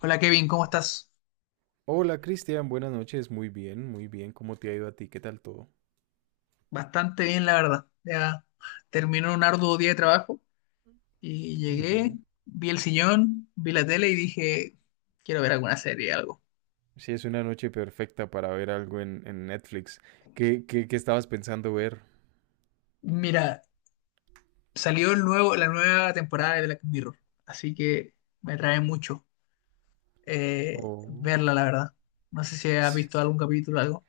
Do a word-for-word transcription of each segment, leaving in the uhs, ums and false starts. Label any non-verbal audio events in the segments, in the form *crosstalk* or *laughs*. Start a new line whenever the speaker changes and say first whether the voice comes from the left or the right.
left: Hola Kevin, ¿cómo estás?
right: Hola Cristian, buenas noches. Muy bien, muy bien. ¿Cómo te ha ido a ti? ¿Qué tal todo?
left: Bastante bien, la verdad. Ya terminó un arduo día de trabajo y llegué,
right: Ujú.
left: vi el sillón, vi la tele y dije, quiero ver alguna serie, algo.
right: Sí, es una noche perfecta para ver algo en, en Netflix. ¿Qué, qué, qué estabas pensando ver?
left: Mira, salió el nuevo, la nueva temporada de Black Mirror, así que me trae mucho eh,
right: Oh.
left: verla, la verdad. No sé si has visto algún capítulo o algo.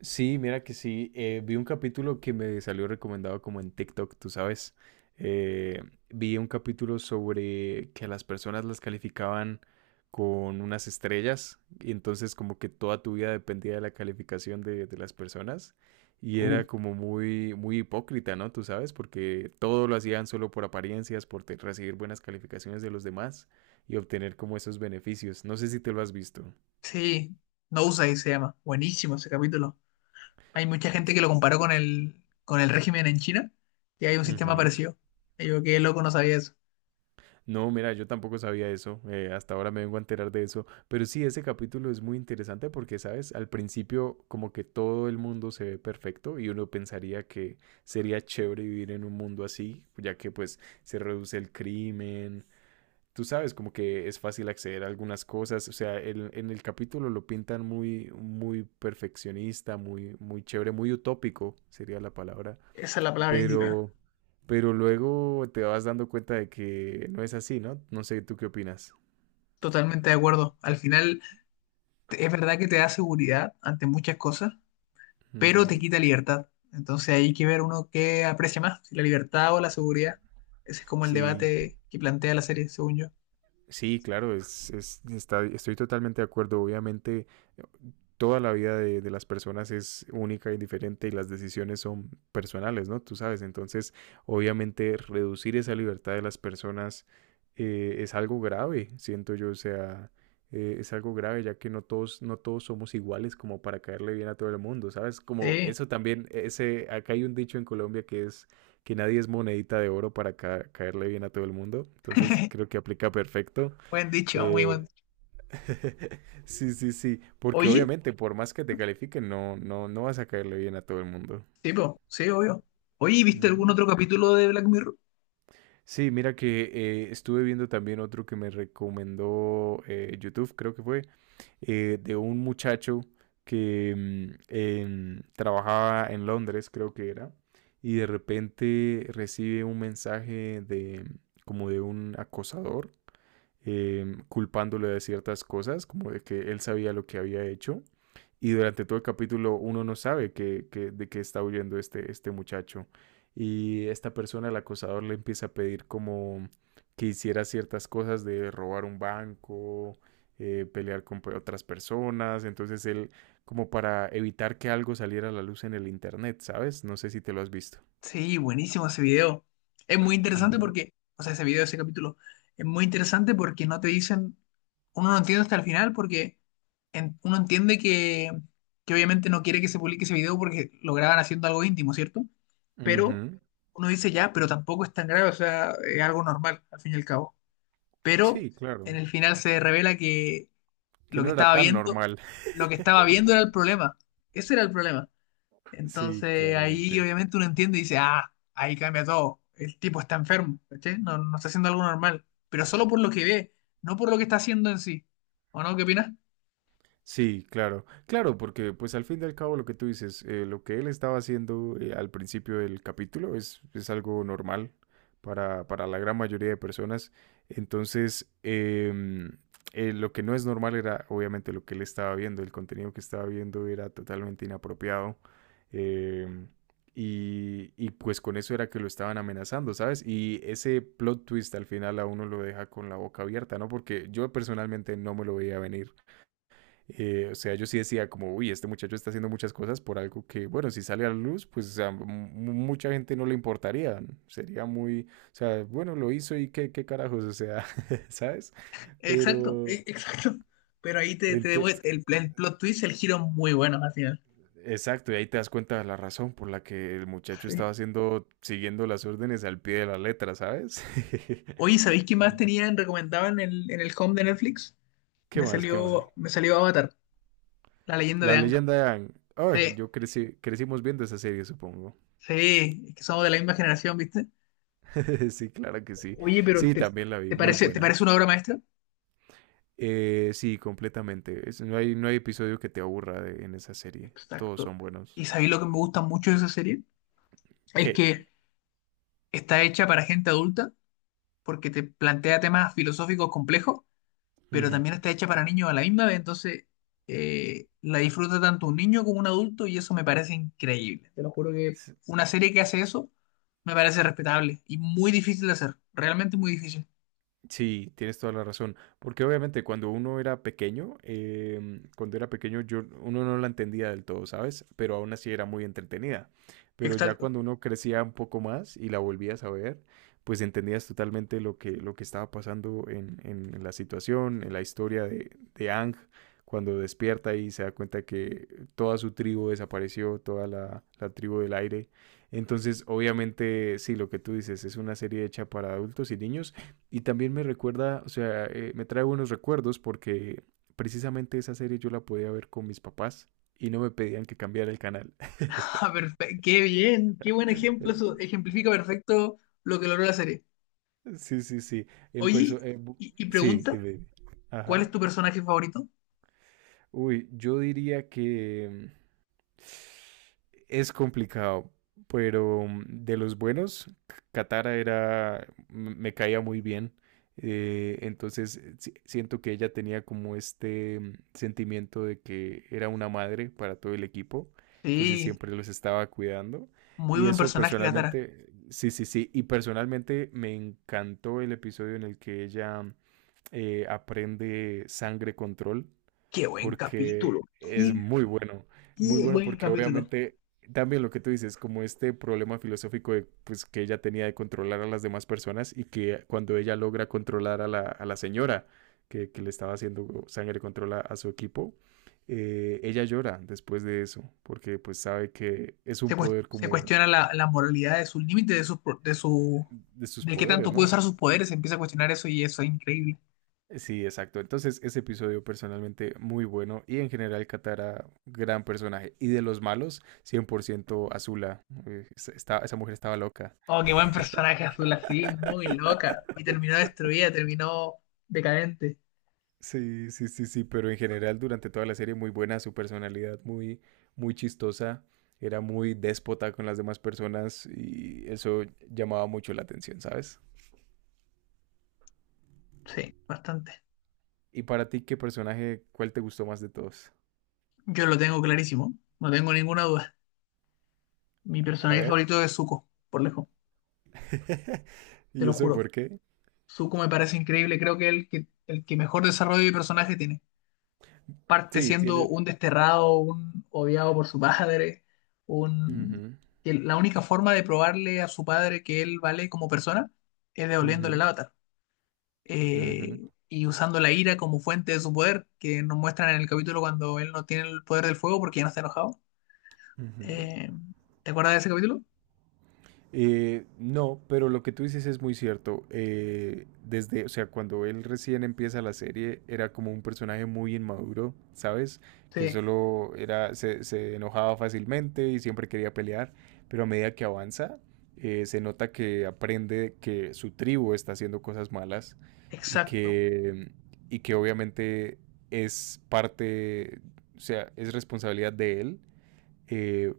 right: Sí, mira que sí. Eh, vi un capítulo que me salió recomendado como en TikTok, tú sabes. Eh, Vi un capítulo sobre que a las personas las calificaban con unas estrellas y entonces como que toda tu vida dependía de la calificación de, de las personas y
left: Uh,
right: era como muy, muy hipócrita, ¿no? Tú sabes, porque todo lo hacían solo por apariencias, por te- recibir buenas calificaciones de los demás y obtener como esos beneficios. No sé si te lo has visto.
left: sí, no se llama. Buenísimo ese capítulo. Hay mucha gente que lo comparó con el, con el régimen en China y hay un sistema parecido. Y yo, qué loco, no sabía eso.
right: No, mira, yo tampoco sabía eso, eh, hasta ahora me vengo a enterar de eso, pero sí, ese capítulo es muy interesante porque, ¿sabes? Al principio como que todo el mundo se ve perfecto y uno pensaría que sería chévere vivir en un mundo así, ya que pues se reduce el crimen, tú sabes, como que es fácil acceder a algunas cosas, o sea, el- en el capítulo lo pintan muy, muy perfeccionista, muy, muy chévere, muy utópico sería la palabra
left: Esa es la palabra indicada.
right: pero, pero luego te vas dando cuenta de que no es así, ¿no? No sé, ¿tú qué opinas?
left: Totalmente de acuerdo. Al final, te- es verdad que te da seguridad ante muchas cosas, pero te
right: Ujú.
left: quita libertad. Entonces hay que ver uno qué aprecia más, si la libertad o la seguridad. Ese es como el
right: Sí,
left: debate que plantea la serie, según yo.
right: sí, claro, es, es- está- estoy totalmente de acuerdo. Obviamente, toda la vida de, de las personas es única y diferente y las decisiones son personales, ¿no? Tú sabes, entonces, obviamente, reducir esa libertad de las personas eh, es algo grave, siento yo, o sea, eh, es algo grave ya que no todos, no todos somos iguales como para caerle bien a todo el mundo, ¿sabes? Como
left: Sí,
right: eso también, ese, acá hay un dicho en Colombia que es que nadie es monedita de oro para ca- caerle bien a todo el mundo. Entonces
left: *laughs*
right: creo que aplica perfecto.
left: buen dicho, muy buen
right: Eh,
left: dicho.
right: *laughs* sí, sí, sí, porque
left: Oye,
right: obviamente por más que te califiquen, no, no, no vas a caerle bien a todo el mundo.
left: sí, po, sí, obvio. Oye, ¿viste
right: Ujú.
left: algún otro capítulo de Black Mirror?
right: Sí, mira que eh, estuve viendo también otro que me recomendó eh, YouTube, creo que fue, eh, de un muchacho que mm, em, trabajaba en Londres, creo que era, y de repente recibe un mensaje de como de un acosador eh, culpándolo de ciertas cosas, como de que él sabía lo que había hecho. Y durante todo el capítulo uno no sabe que, que, de qué está huyendo este, este muchacho. Y esta persona, el acosador, le empieza a pedir como que hiciera ciertas cosas de robar un banco, eh, pelear con otras personas. Entonces él, como para evitar que algo saliera a la luz en el internet, ¿sabes? No sé si te lo has visto.
left: Sí, buenísimo ese video. Es muy interesante
right: Ujú.
left: porque, o sea, ese video, ese capítulo, es muy interesante porque no te dicen, uno no entiende hasta el final porque en- uno entiende que, que obviamente no quiere que se publique ese video porque lo graban haciendo algo íntimo, ¿cierto? Pero
right: Ujú.
left: uno dice ya, pero tampoco es tan grave, o sea, es algo normal, al fin y al cabo. Pero
right: Sí,
left: en
right: claro.
left: el final se revela que
right: Que
left: lo que
right: no era
left: estaba
right: tan
left: viendo,
right: normal. *laughs*
left: lo que estaba viendo era el problema. Ese era el problema.
right: Sí,
left: Entonces ahí
right: claramente.
left: obviamente uno entiende y dice, ah, ahí cambia todo. El tipo está enfermo, ¿cachai? No, no está haciendo algo normal, pero solo por lo que ve, no por lo que está haciendo en sí. ¿O no? ¿Qué opinas?
right: Sí, claro, claro, porque pues al fin y al cabo lo que tú dices, eh, lo que él estaba haciendo eh, al principio del capítulo es, es algo normal para, para la gran mayoría de personas. Entonces, em, eh, lo que no es normal era obviamente lo que él estaba viendo, el contenido que estaba viendo era totalmente inapropiado. em, y, y pues con eso era que lo estaban amenazando, ¿sabes? Y ese plot twist al final a uno lo deja con la boca abierta, ¿no? Porque yo personalmente no me lo veía venir. Eh, o sea, yo sí decía como, uy, este muchacho está haciendo muchas cosas por algo que, bueno, si sale a la luz, pues a mu- mucha gente no le importaría, ¿no? Sería muy, o sea, bueno, lo hizo y qué, qué carajos, o sea, *laughs* ¿sabes?
left: Exacto,
right: Pero,
left: e- exacto. *laughs* Pero ahí te, te devuel-
right: entonces,
left: el, el plot twist, el giro es muy bueno al final.
right: exacto, y ahí te das cuenta de la razón por la que el muchacho
left: Sí.
right: estaba haciendo, siguiendo las órdenes al pie de la letra, ¿sabes? *laughs*
left: Oye, ¿sabéis qué más tenían recomendado en el, en el home de Netflix?
right: ¿Qué
left: Me
right: más? ¿Qué más?
left: salió, me salió Avatar, la leyenda de
right: La
left: Anka.
right: leyenda de Aang.
left: Sí,
right: Ay, yo crecí, crecimos viendo esa serie, supongo.
left: sí, es que somos de la misma generación, ¿viste?
right: *laughs* Sí, claro que sí.
left: Oye, pero
right: Sí,
left: ¿te,
right: también la vi,
left: ¿te
right: muy
left: parece, te
right: buena.
left: parece una obra maestra?
right: Eh, sí, completamente. Es- no hay, no hay episodio que te aburra de- en esa serie. Todos
left: Exacto.
right: son
left: ¿Y
right: buenos.
left: sabéis lo que me gusta mucho de esa serie? Es
right: ¿Qué?
left: que está hecha para gente adulta porque te plantea temas filosóficos complejos, pero
right: Ujú.
left: también está hecha para niños a la misma vez, entonces eh, la disfruta tanto un niño como un adulto y eso me parece increíble. Te lo juro que una serie que hace eso me parece respetable y muy difícil de hacer, realmente muy difícil.
right: Sí, tienes toda la razón. Porque obviamente cuando uno era pequeño, em, cuando era pequeño yo uno no la entendía del todo, ¿sabes? Pero aún así era muy entretenida. Pero ya
left: Exacto. *laughs*
right: cuando uno crecía un poco más y la volvías a ver, pues entendías totalmente lo que, lo que estaba pasando en, en- en la situación, en la historia de, de Aang, cuando despierta y se da cuenta que toda su tribu desapareció, toda la, la tribu del aire. Entonces, obviamente, sí, lo que tú dices es una serie hecha para adultos y niños y también me recuerda, o sea, eh, me trae buenos recuerdos porque precisamente esa serie yo la podía ver con mis papás y no me pedían que cambiara el canal.
left: Ah,
right: *laughs*
left: perfe- Qué bien, qué buen ejemplo, eso ejemplifica perfecto lo que logró la serie.
right: Sí, sí, sí. En
left: Oye,
right: perso eh, bu-
left: y y
right: sí,
left: pregunta,
right: dime, dime.
left: ¿cuál
right: Ajá.
left: es tu personaje favorito?
right: Uy, yo diría que es complicado, pero mm, de los buenos, Katara era, me caía muy bien. Eh, entonces eh, si- siento que ella tenía como este mm, sentimiento de que era una madre para todo el equipo, entonces
left: Sí,
right: siempre los estaba cuidando.
left: muy
right: Y
left: buen
right: eso
left: personaje, Katara.
right: personalmente, sí, sí, sí, y personalmente me encantó el episodio en el que ella eh, aprende sangre control
left: Qué buen capítulo.
right: porque es
left: Qué,
right: muy bueno, muy
left: qué
right: bueno
left: buen
right: porque
left: capítulo.
right: obviamente también lo que tú dices, como este problema filosófico de, pues, que ella tenía de controlar a las demás personas y que cuando ella logra controlar a la, a la señora que, que le estaba haciendo sangre controla a a su equipo, eh, ella llora después de eso, porque pues sabe que es un
left: Se, cues-
right: poder
left: se
right: como
left: cuestiona la, la moralidad de sus límites, de su, de su,
right: de sus
left: de qué
right: poderes,
left: tanto
right: ¿no?
left: puede usar sus poderes. Se empieza a cuestionar eso y eso es increíble.
right: Sí, exacto. Entonces, ese episodio personalmente muy bueno y en general Katara, gran personaje. Y de los malos, cien por ciento Azula. Eh, es- esta- esa mujer estaba loca.
left: Oh, qué buen personaje azul, así, muy loca. Y terminó destruida, terminó decadente.
right: Sí, sí, sí, sí, pero en general durante toda la serie muy buena, su personalidad muy, muy chistosa. Era muy déspota con las demás personas y eso llamaba mucho la atención, ¿sabes?
left: Sí, bastante.
right: Y para ti, ¿qué personaje, cuál te gustó más de todos?
left: Yo lo tengo clarísimo, no tengo ninguna duda. Mi
right: A
left: personaje
right: ver.
left: favorito es Zuko, por lejos,
right: *laughs*
left: te
right: ¿Y
left: lo
right: eso
left: juro.
right: por qué?
left: Zuko me parece increíble, creo que es el que, el que mejor desarrollo de personaje tiene. Parte
right: Sí,
left: siendo
right: tiene...
left: un desterrado, un odiado por su padre, un...
right: Ujú,
left: que la única forma de probarle a su padre que él vale como persona es devolviéndole el
right: ujú.
left: avatar.
right: Ujú.
left: Eh, y usando la ira como fuente de su poder, que nos muestran en el capítulo cuando él no tiene el poder del fuego porque ya no está enojado.
right: Ujú.
left: Eh, ¿te acuerdas de ese capítulo?
right: Eh, no, pero lo que tú dices es muy cierto. Eh, desde, o sea, cuando él recién empieza la serie, era como un personaje muy inmaduro, ¿sabes? Que
left: Sí,
right: solo era, se, se enojaba fácilmente y siempre quería pelear, pero a medida que avanza, eh, se nota que aprende que su tribu está haciendo cosas malas y
left: exacto.
right: que, y que obviamente es parte, o sea, es responsabilidad de él eh,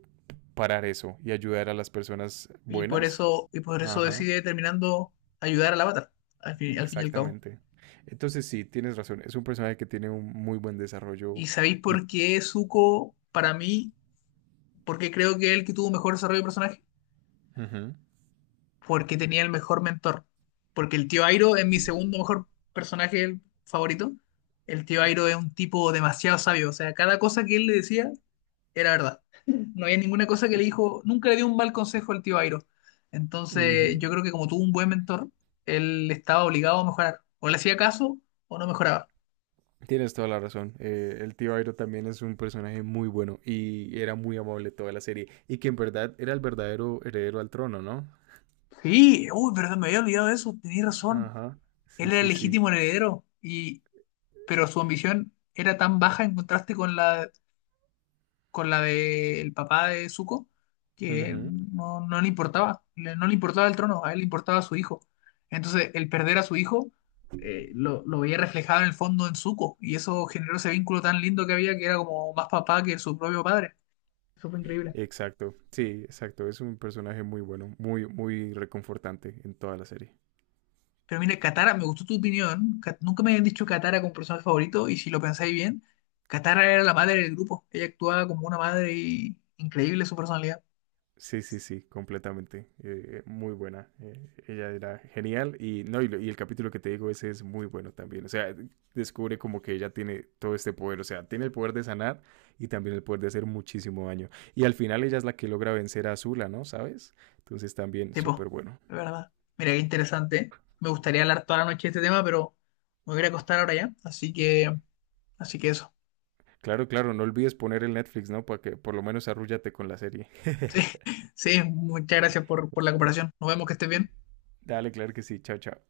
right: parar eso y ayudar a las personas
left: Y por
right: buenas.
left: eso, y por eso
right: Ajá,
left: decide terminando ayudar al avatar, al fin, al fin y al cabo.
right: exactamente. Entonces sí, tienes razón. Es un personaje que tiene un muy buen desarrollo
left: ¿Y sabéis
right: y...
left: por qué Zuko, para mí, ¿por qué creo que él que tuvo mejor desarrollo de personaje?
right: Ujú.
left: Porque tenía el mejor mentor. Porque el tío Airo es mi segundo mejor personaje el favorito. El tío Airo es un tipo demasiado sabio. O sea, cada cosa que él le decía era verdad. No había ninguna cosa que
right: Sí.
left: le dijo, nunca le dio un mal consejo al tío Airo. Entonces, yo
right: Ujú.
left: creo que como tuvo un buen mentor, él estaba obligado a mejorar. O le hacía caso o no mejoraba.
right: Tienes toda la razón. Eh, el tío Airo también es un personaje muy bueno y era muy amable toda la serie. Y que en verdad era el verdadero heredero al trono, ¿no?
left: Sí, uy, pero me había olvidado de eso, tenías razón.
right: Ajá.
left: Él
right: Sí,
left: era el
right: sí, sí.
left: legítimo heredero y, pero su ambición era tan baja en contraste con la, con la del papá de Zuko que
right: Ujú.
left: no, no le importaba, le- no le importaba el trono, a él le importaba su hijo. Entonces, el perder a su hijo eh, lo, lo veía reflejado en el fondo en Zuko y eso generó ese vínculo tan lindo que había que era como más papá que su propio padre. Eso fue increíble.
right: Exacto. Sí, exacto. Es un personaje muy bueno, muy, muy reconfortante en toda la serie.
left: Pero mira Katara, me gustó tu opinión. Ka- Nunca me habían dicho Katara como personaje favorito y si lo pensáis bien, Katara era la madre del grupo. Ella actuaba como una madre y increíble su personalidad.
right: Sí, sí, sí, completamente. Eh, muy buena. Eh, ella era genial. Y, no, y, lo- y el capítulo que te digo, ese es muy bueno también. O sea, descubre como que ella tiene todo este poder. O sea, tiene el poder de sanar y también el poder de hacer muchísimo daño. Y al final ella es la que logra vencer a Azula, ¿no? ¿Sabes? Entonces también
left: Tipo,
right: súper bueno.
left: es verdad. Mira, qué interesante, ¿eh? Me gustaría hablar toda la noche de este tema, pero me voy a ir a acostar ahora ya. Así que, así que eso.
right: Claro, claro, no olvides poner el Netflix, ¿no? Para que por lo menos arrúllate con la serie.
left: *laughs* Sí,
right: *laughs*
left: sí, muchas gracias por, por la cooperación. Nos vemos, que estés bien.
right: Dale, claro que sí. Chao, chao.